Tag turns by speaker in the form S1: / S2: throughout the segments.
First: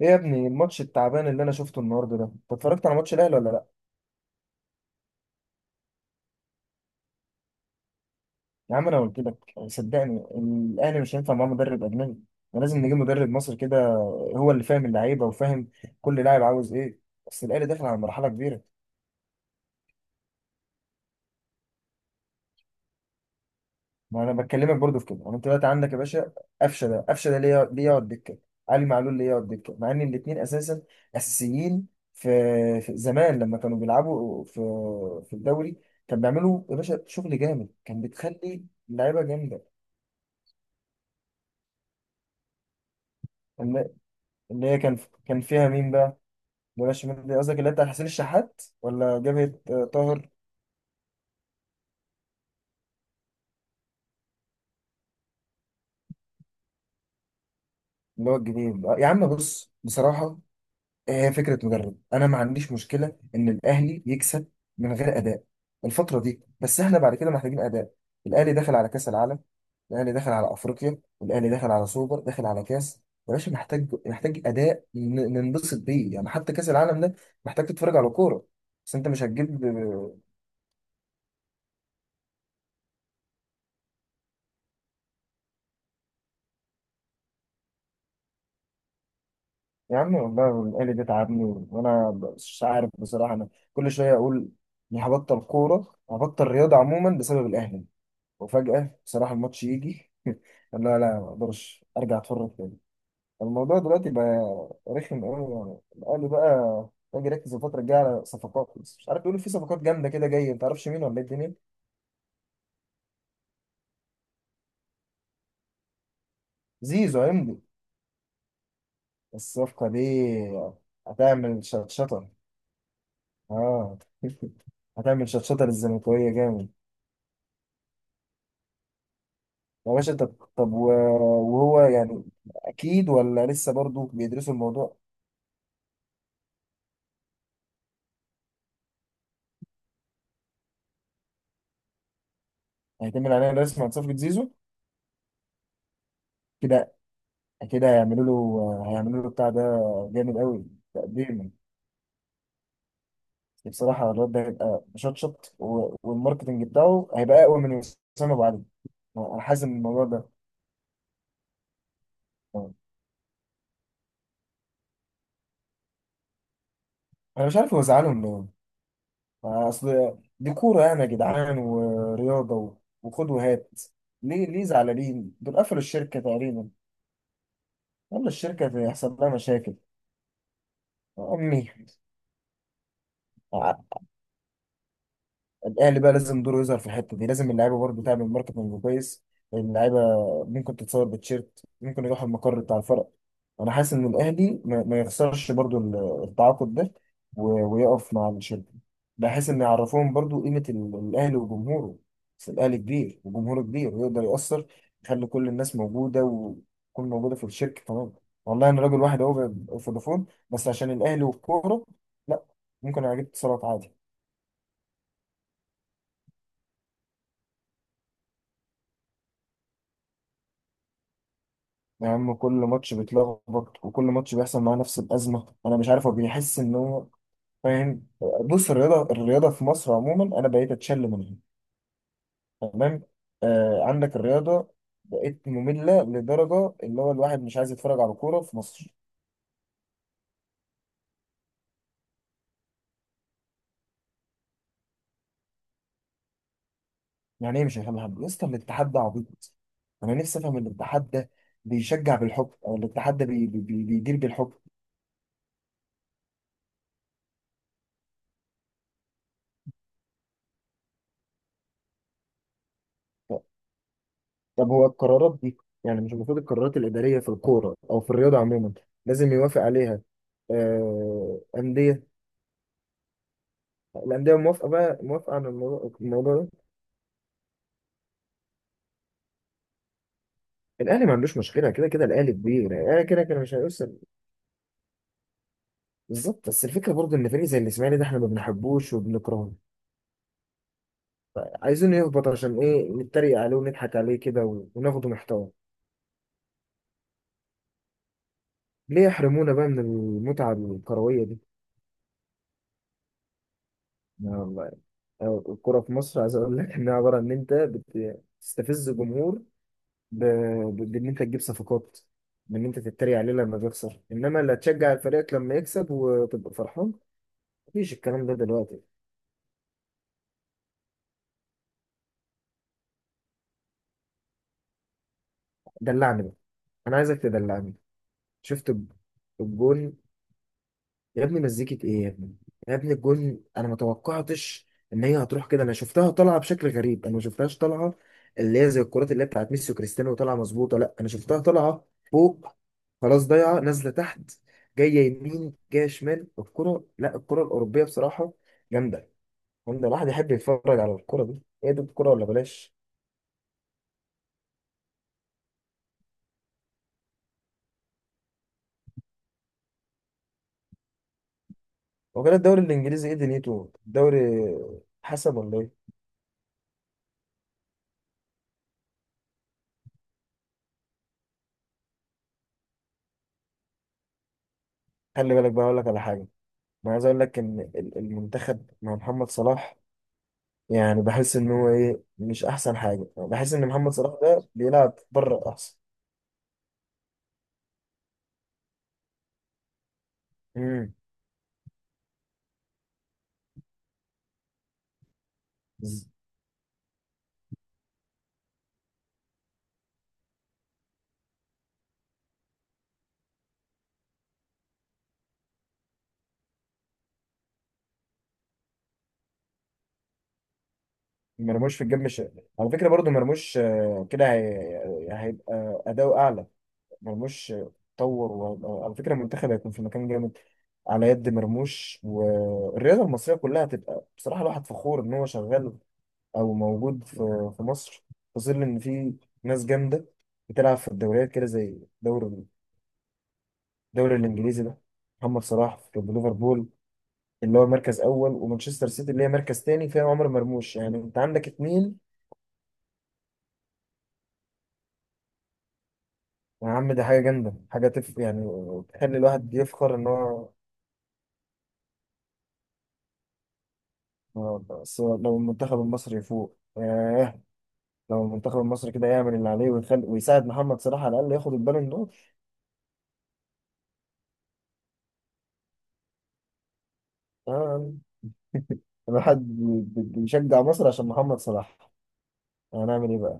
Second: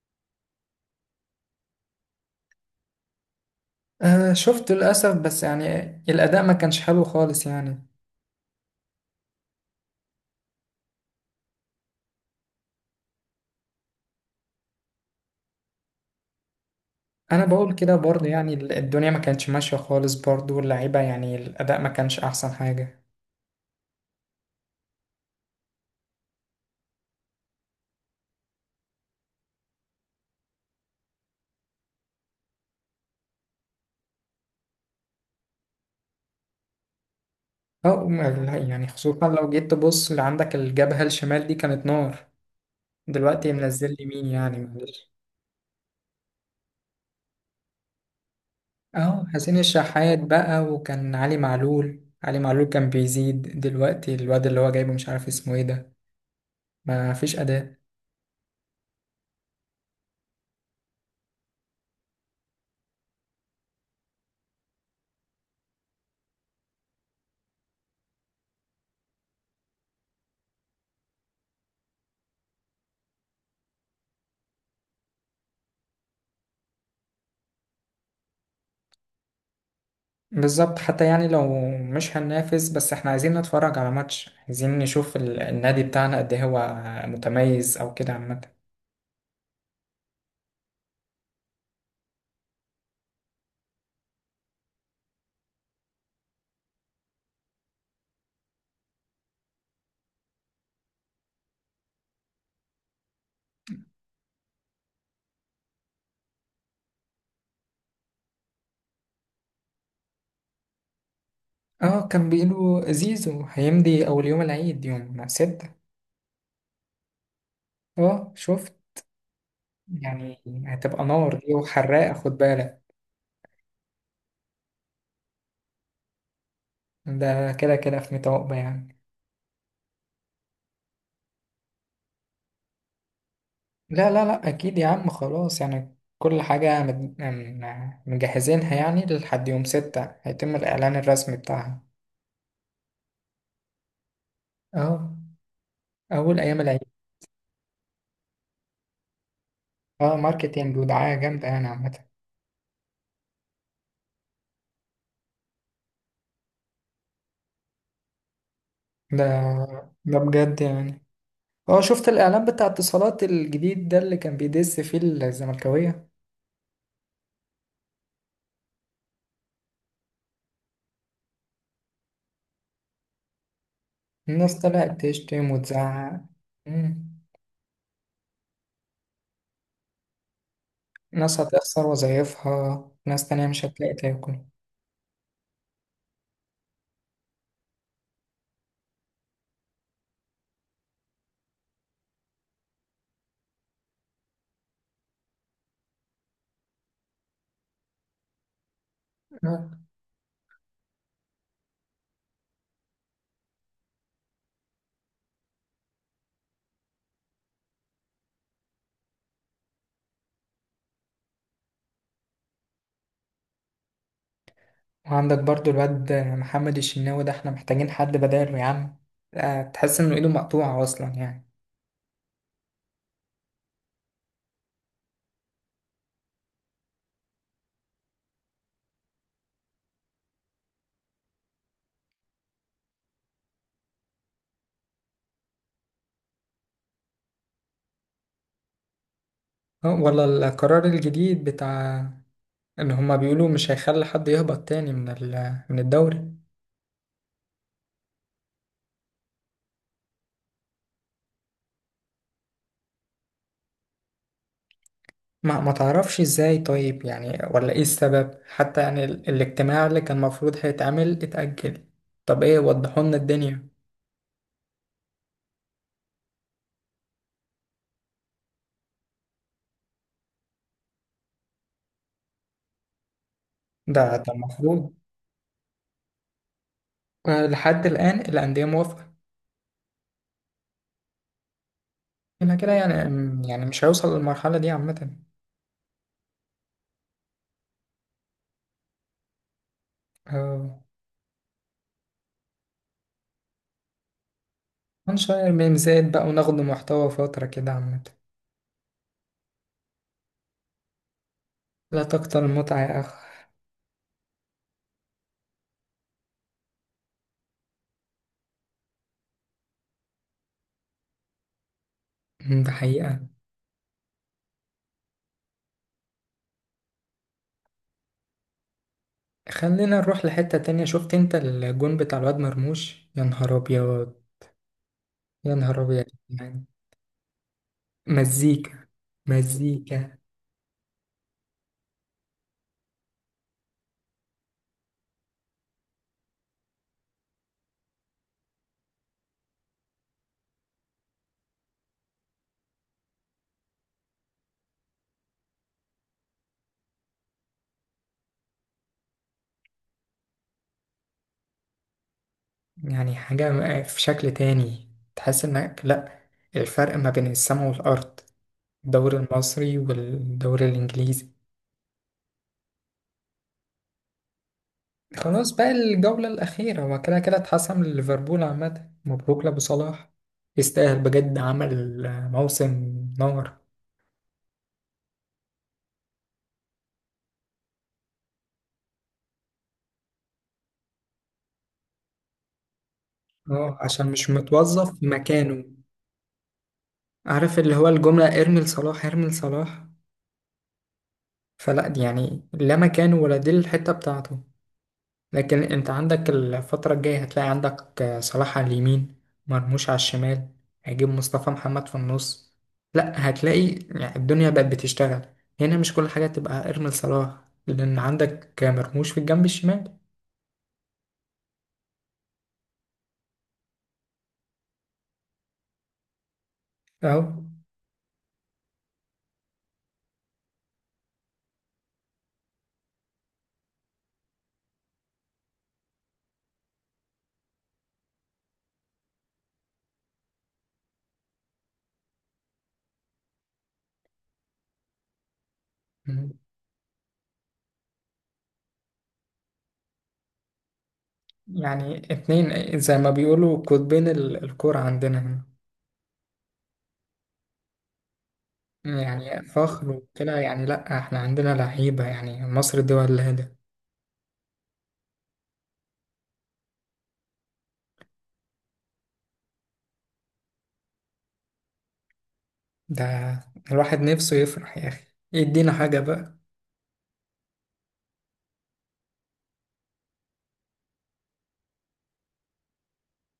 S1: ايه يا ابني الماتش التعبان اللي انا شفته النهارده ده؟ انت اتفرجت على ماتش الاهلي ولا لا؟
S2: آه، شفته للأسف. بس يعني الأداء ما كانش حلو خالص يعني.
S1: يا عم انا قلت لك، صدقني، الاهلي مش هينفع معاه مدرب اجنبي. احنا لازم نجيب مدرب مصري كده، هو اللي فاهم اللعيبه وفاهم كل لاعب عاوز ايه.
S2: أنا
S1: بس الاهلي
S2: بقول
S1: داخل
S2: كده
S1: على
S2: برضه،
S1: مرحله
S2: يعني
S1: كبيره.
S2: الدنيا ما كانتش ماشية خالص برضه، واللعيبة يعني الأداء ما كانش أحسن حاجة.
S1: ما انا بكلمك برضه في كده. انا انت دلوقتي عندك يا باشا قفشه ده، قفشه ده ليه ليه يقعد دكه؟ علي معلول ليه يقعد دكه مع ان الاثنين اساسا اساسيين؟ في, في زمان لما كانوا بيلعبوا في الدوري كان بيعملوا يا باشا شغل جامد، كان
S2: أو لا،
S1: بتخلي
S2: يعني
S1: اللعيبه
S2: خصوصا لو جيت
S1: جامده.
S2: تبص اللي عندك، الجبهة الشمال دي كانت نار. دلوقتي
S1: اللي
S2: منزل يمين، يعني
S1: اللي هي كان
S2: معلش.
S1: كان فيها مين بقى؟ بلاش شمال، قصدك اللي هي بتاع حسين الشحات ولا
S2: أه
S1: جبهة؟
S2: حسين
S1: آه،
S2: الشحات
S1: طاهر
S2: بقى، وكان علي معلول كان بيزيد. دلوقتي الواد اللي هو جايبه مش عارف اسمه ايه ده. ما فيش أداء.
S1: اللي هو الجديد؟ آه، يا عم بص بصراحة، هي فكرة مدرب. أنا ما عنديش مشكلة إن الأهلي يكسب من غير أداء الفترة دي، بس إحنا بعد كده محتاجين أداء. الأهلي داخل على كأس العالم، الأهلي داخل على أفريقيا، الأهلي داخل على سوبر، داخل على كأس. يا باشا محتاج أداء ننبسط بيه يعني. حتى كأس العالم ده محتاج تتفرج على كورة، بس أنت مش هتجيب.
S2: بالظبط، حتى يعني لو مش هننافس، بس احنا عايزين نتفرج على ماتش، عايزين نشوف النادي بتاعنا قد إيه هو متميز او كده عامة.
S1: يا عم والله الآلي دي تعبني، وأنا مش عارف بصراحة، أنا كل شوية أقول إني هبطل كورة، هبطل رياضة عموما بسبب الأهلي. وفجأة بصراحة الماتش يجي لا لا، ما أقدرش أرجع أتفرج تاني. الموضوع دلوقتي بقى رخم أوي يعني، الأهلي بقى. باجي أركز الفترة الجاية على صفقات، بس مش عارف، بيقولوا في صفقات جامدة كده جاية، متعرفش مين ولا إيه الدنيا.
S2: اه كان بيقولوا زيزو هيمضي اول يوم العيد يوم ستة.
S1: زيزو هيمضي.
S2: اه شفت.
S1: بس الصفقة دي
S2: يعني هتبقى نار دي
S1: هتعمل
S2: وحراقة،
S1: شطشطة.
S2: خد بالك.
S1: آه هتعمل شطشطة للزملكاوية جامد.
S2: ده كده كده في ميت يعني.
S1: يا باشا طب، طب و- وهو يعني اكيد، ولا لسه
S2: لا
S1: برضه
S2: لا لا،
S1: بيدرسوا
S2: اكيد يا
S1: الموضوع؟
S2: عم خلاص. يعني كل حاجة مجهزينها، يعني لحد يوم ستة هيتم الاعلان الرسمي بتاعها.
S1: هيتم عليه رسم عن صفقة زيزو.
S2: اه اول ايام العيد.
S1: كده كده هيعملوا له، هيعملوا له بتاع ده.
S2: اه
S1: جامد قوي
S2: ماركتينج ودعاية جامدة
S1: تقديما.
S2: يعني عامة.
S1: بصراحة الواد ده هيبقى مشطشط، والماركتنج بتاعه هيبقى اقوى من وسام ابو علي.
S2: ده
S1: انا حاسس ان الموضوع
S2: ده
S1: ده،
S2: بجد يعني. اه شفت الإعلان بتاع اتصالات الجديد ده اللي كان بيدس فيه الزملكاوية.
S1: انا مش عارف هو زعلهم ليه. اصل دي كورة يعني يا جدعان، ورياضة وخد وهات. ليه
S2: الناس
S1: ليه
S2: طلعت
S1: زعلانين
S2: تشتم
S1: دول؟ قفلوا
S2: وتزعق.
S1: الشركة تقريبا.
S2: مم.
S1: يلا الشركة هيحصل لها مشاكل.
S2: ناس
S1: امي
S2: هتخسر وظايفها، ناس تانية مش
S1: ع-
S2: هتلاقي تاكل.
S1: الاهلي بقى لازم دوره يظهر في الحته دي. لازم اللعيبه برضه تعمل ماركتنج كويس. اللعيبه ممكن تتصور بتشيرت، ممكن يروح المقر بتاع الفرق. انا حاسس ان الاهلي ما يخسرش برضه التعاقد ده ويقف مع الشركه، بحيث ان
S2: آه.
S1: يعرفوهم برضه قيمه الاهلي وجمهوره. بس الاهلي كبير وجمهوره كبير، ويقدر يأثر، يخلي كل الناس موجوده، وتكون موجوده في الشركه تمام. والله انا راجل واحد اهو في فودافون بس عشان الاهلي والكوره. لا، ممكن اجيب اتصالات عادي.
S2: وعندك برضو الواد محمد الشناوي ده، احنا محتاجين حد بداله يا عم. آه، تحس انه ايده مقطوعة اصلا يعني.
S1: يا عم كل ماتش بيتلخبط، وكل ماتش بيحصل معاه نفس الأزمة. أنا مش عارف هو بيحس إن هو فاهم. بص الرياضة، الرياضة في مصر عموما أنا بقيت أتشل منها. تمام. آه عندك الرياضة بقت مملة، لدرجة اللي هو الواحد مش عايز يتفرج على كورة في مصر.
S2: آه، ولا القرار الجديد بتاع ان هما بيقولوا مش هيخلي حد يهبط تاني من الدوري؟
S1: يعني إيه مش هيفهم حد يا اسطى؟ الاتحاد ده عبيط. أنا نفسي أفهم الاتحاد ده بيشجع بالحب، أو الاتحاد ده بيدير بالحب.
S2: ما تعرفش ازاي طيب، يعني ولا ايه السبب حتى؟ يعني الاجتماع اللي كان المفروض هيتعمل اتأجل. طب ايه، وضحوا لنا الدنيا.
S1: طب هو القرارات دي، يعني مش المفروض القرارات الإدارية في الكورة أو في الرياضة عموما لازم يوافق عليها آه، أندية؟
S2: ده
S1: الأندية موافقة
S2: المفروض.
S1: بقى، موافقة على الموضوع ده؟
S2: آه، لحد الآن الأندية موافقة.
S1: الأهلي ما عندوش مشكلة، كده كده الأهلي
S2: يبقى
S1: كبير،
S2: كده،
S1: الأهلي
S2: يعني
S1: كده كده مش
S2: يعني مش
S1: هيوصل.
S2: هيوصل للمرحلة دي عامة.
S1: بالظبط، بس الفكرة برضه إن فريق زي الإسماعيلي ده إحنا ما بنحبوش وبنكرهه،
S2: آه،
S1: عايزينه يهبط. عشان إيه؟ نتريق عليه ونضحك عليه كده وناخده محتوى.
S2: هنشير ميمزات بقى وناخد محتوى فترة كده عامة.
S1: ليه يحرمونا بقى من المتعة الكروية دي؟
S2: لا تكتر المتعة يا أخ.
S1: يا الله. الكرة في مصر عايز أقول لك إنها عبارة إن أنت بتستفز جمهور، ب... بان انت تجيب صفقات، بان
S2: ده
S1: انت تتريق
S2: حقيقة.
S1: عليه لما بيخسر، انما لا تشجع فريقك لما يكسب وتبقى فرحان. مفيش الكلام ده دلوقتي.
S2: خلينا نروح لحتة تانية. شفت انت الجون بتاع الواد مرموش؟ يا نهار أبيض، يا نهار أبيض.
S1: دلعني بقى.
S2: يعني.
S1: انا عايزك تدلعني. شفت
S2: مزيكا،
S1: الجون؟
S2: مزيكا.
S1: يا ابني مزيكة ايه يا ابني؟ يا ابني الجون انا ما توقعتش ان هي هتروح كده. انا شفتها طالعه بشكل غريب، انا ما شفتهاش طالعه اللي هي زي الكرات اللي هي بتاعت ميسي وكريستيانو طالعه مظبوطه. لا، انا شفتها طالعه فوق، خلاص ضايعه نازله تحت، جايه يمين، جايه شمال. الكره، لا، الكره الاوروبيه بصراحه جامده. جامده الواحد يحب يتفرج على الكره دي. ايه ده؟ الكره ولا بلاش.
S2: يعني حاجة في شكل تاني. تحس انك لا، الفرق ما بين السماء والأرض، الدوري المصري والدوري الإنجليزي.
S1: هو كده الدوري الانجليزي ايه دنيته؟ الدوري حسب
S2: خلاص
S1: ولا
S2: بقى
S1: ايه؟
S2: الجولة الأخيرة، هو كده كده اتحسم لليفربول عامة. مبروك لأبو صلاح، يستاهل بجد، عمل موسم نار.
S1: خلي بالك بقى اقول لك على حاجه. انا عايز اقول لك ان المنتخب مع محمد صلاح يعني بحس ان هو ايه مش احسن حاجه. يعني بحس ان
S2: اه
S1: محمد
S2: عشان
S1: صلاح
S2: مش
S1: ده بيلعب
S2: متوظف في
S1: بره
S2: مكانه.
S1: احسن.
S2: عارف اللي هو الجملة، ارمي لصلاح، ارمي لصلاح؟
S1: امم
S2: فلا دي يعني، لا مكانه ولا دي الحتة بتاعته. لكن انت
S1: ز-
S2: عندك الفترة الجاية هتلاقي عندك صلاح على اليمين، مرموش على الشمال، هيجيب مصطفى محمد في النص. لا هتلاقي، يعني الدنيا بقت بتشتغل هنا. مش كل حاجة تبقى ارمي لصلاح، لأن عندك مرموش في الجنب الشمال.
S1: مرموش في الجيب مش، على فكره برضو مرموش آه، كده هي... هيبقى اداؤه اعلى.
S2: أهو.
S1: مرموش طور و... على فكره المنتخب هيكون في مكان جامد على يد مرموش، والرياضه المصريه كلها هتبقى بصراحه الواحد فخور ان هو شغال او موجود في في مصر، في ظل ان في ناس جامده بتلعب في الدوريات كده زي دوري، الدوري الانجليزي ده. محمد صلاح في
S2: مم.
S1: ليفربول اللي هو مركز اول، ومانشستر سيتي اللي هي مركز تاني فيها عمر مرموش. يعني انت عندك
S2: يعني
S1: اتنين.
S2: اتنين زي ما بيقولوا قطبين الكرة عندنا هنا.
S1: يا عم ده حاجه جامده، حاجه تف يعني، تخلي
S2: يعني
S1: الواحد
S2: فخر
S1: يفخر ان
S2: وكده،
S1: هو.
S2: يعني لا احنا عندنا لعيبة يعني، مصر الدول الهادئة.
S1: آه، بس لو المنتخب المصري يفوق، ياه! لو المنتخب المصري كده يعمل اللي عليه ويخلي ويساعد محمد صلاح، على الاقل ياخد البالون دور.
S2: ده الواحد نفسه يفرح يا أخي، يدينا حاجة بقى.
S1: آه، الواحد بيشجع مصر عشان محمد صلاح. هنعمل ايه بقى؟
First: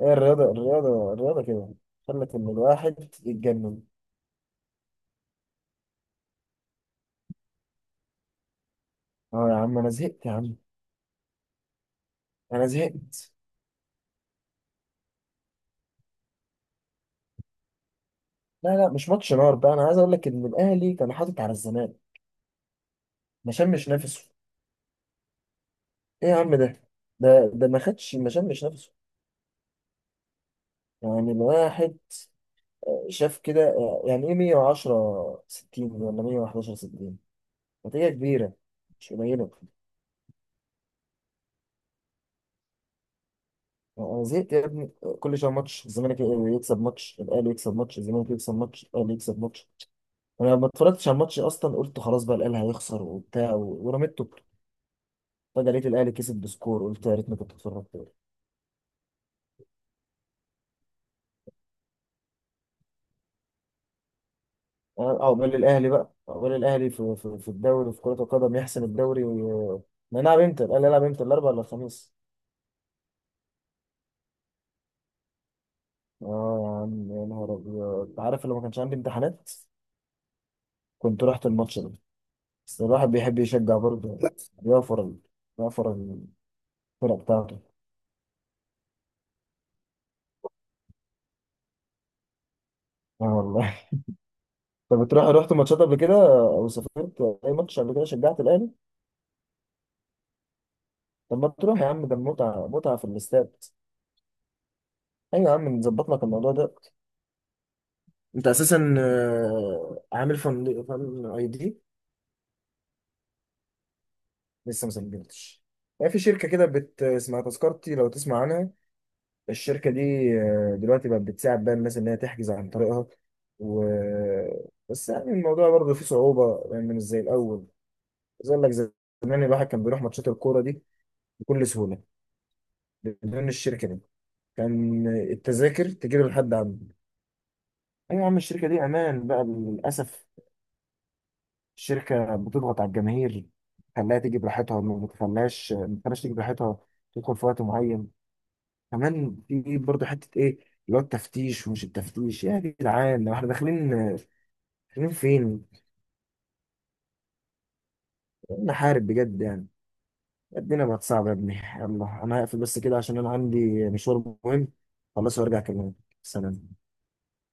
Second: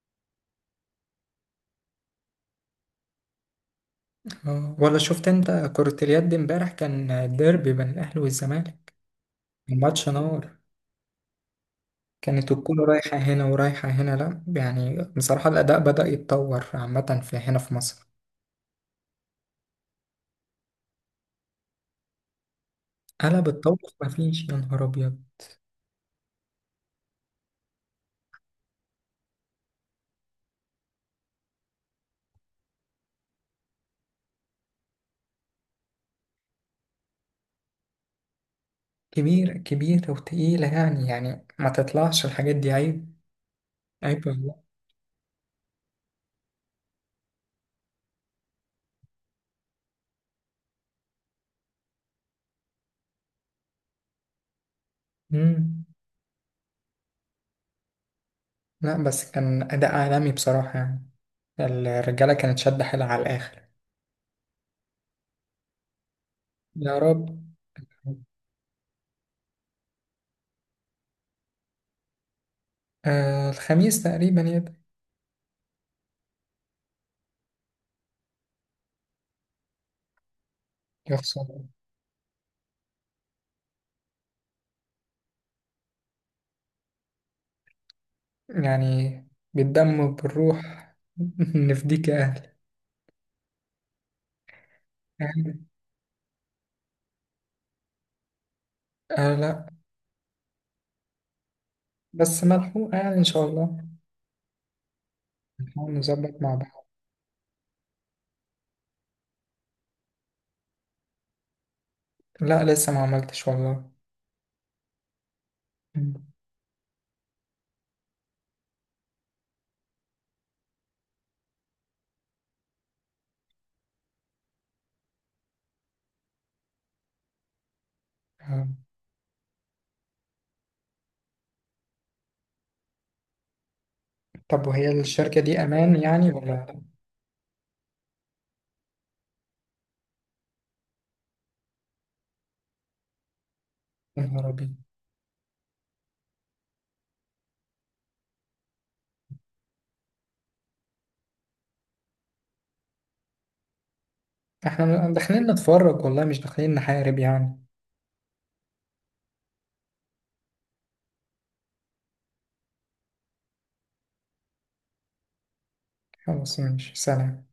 S1: هي الرياضه الرياضه كده خلت ان الواحد يتجنن.
S2: آه، ولا شفت انت كرة اليد امبارح؟ كان الديربي بين الاهلي والزمالك.
S1: اه يا عم انا
S2: الماتش
S1: زهقت يا عم.
S2: نار. كانت
S1: انا
S2: الكورة رايحة
S1: زهقت.
S2: هنا ورايحة هنا، لا يعني بصراحة الأداء بدأ يتطور عامة في هنا في مصر.
S1: لا لا، مش ماتش نار بقى. انا عايز اقول لك ان الاهلي كان حاطط على الزمالك.
S2: قلب
S1: ما شمش
S2: الطبخ
S1: نفسه.
S2: مفيش، يا نهار أبيض.
S1: ايه يا عم ده؟ ده ما خدش ما شمش نفسه. يعني الواحد شاف كده يعني ايه، 110 60 ولا 111 60؟ نتيجة كبيرة، مش قليلة.
S2: كبيرة، كبيرة وتقيلة يعني ما تطلعش الحاجات دي عيب.
S1: انا
S2: عيب
S1: زهقت
S2: والله.
S1: يا ابني. كل شويه ماتش الزمالك يكسب، ماتش الاهلي يكسب، ماتش الزمالك يكسب، ماتش الاهلي يكسب، ماتش. انا ما اتفرجتش على الماتش اصلا، قلت خلاص بقى الاهلي هيخسر وبتاع ورميت توبته. فجأة
S2: مم.
S1: لقيت الاهلي كسب بسكور، قلت يا ريتني كنت اتفرجت.
S2: لا بس كان أداء عالمي بصراحة يعني، الرجالة كانت شادة حيلها على الآخر.
S1: اه عقبال الاهلي بقى، عقبال الاهلي
S2: يا
S1: في
S2: رب.
S1: في الدوري في كرة القدم يحسم الدوري وي... نلعب امتى؟ الاهلي يلعب امتى؟ الاربعاء ولا الخميس؟
S2: آه الخميس تقريبا يبقى.
S1: اه يا عم يا نهار ابيض، أنت عارف لو ما كانش عندي امتحانات كنت
S2: يخسر.
S1: رحت الماتش ده. بس الواحد بيحب يشجع برضه، يوفر يوفر الفرق بتاعته.
S2: يعني بالدم وبالروح نفديك يا أهلي.
S1: اه والله طب بتروح، رحت
S2: يعني،
S1: ماتشات قبل كده او سافرت اي ماتش قبل كده شجعت الاهلي؟
S2: آه لا.
S1: طب ما تروح يا عم، ده
S2: بس
S1: متعة،
S2: ملحوقة
S1: متعة في
S2: يعني، إن شاء
S1: الاستاد.
S2: الله
S1: ايوه يا عم
S2: نحاول
S1: نظبط لك
S2: نظبط
S1: الموضوع
S2: مع
S1: ده.
S2: بعض.
S1: انت اساسا آه، عامل فن فن اي دي؟
S2: لا لسه ما عملتش والله.
S1: لسه ما سجلتش؟ يعني في
S2: مم.
S1: شركة كده بت اسمها تذكرتي، لو تسمع عنها. الشركة دي آه، دلوقتي بقت بتساعد بقى الناس إن هي تحجز عن طريقها و بس، يعني الموضوع برضه فيه صعوبة، لأن يعني مش زي الأول. زي أقول
S2: آه.
S1: لك زمان الواحد كان بيروح ماتشات الكورة دي بكل سهولة بدون الشركة دي،
S2: طب وهي
S1: كان
S2: الشركة دي
S1: التذاكر
S2: أمان
S1: تجيب
S2: يعني ولا
S1: لحد
S2: لا؟
S1: عنده. أيوة يا عم، الشركة دي أمان بقى، للأسف الشركة بتضغط على الجماهير، تخليها
S2: يا
S1: تيجي
S2: نهار أبيض.
S1: براحتها، ما بتخليهاش، ما بتخليهاش تيجي براحتها، تدخل في وقت معين. كمان في برضه حته ايه، اللي هو التفتيش، ومش التفتيش يا جدعان لو احنا داخلين.
S2: إحنا
S1: داخلين
S2: داخلين
S1: فين؟
S2: نتفرج والله، مش داخلين نحارب يعني.
S1: نحارب بجد يعني؟ الدنيا بقت صعبه يا ابني. يلا انا هقفل بس كده عشان انا عندي مشوار مهم. خلاص وارجع اكلمك.
S2: خلاص
S1: سلام.
S2: ماشي، سلام.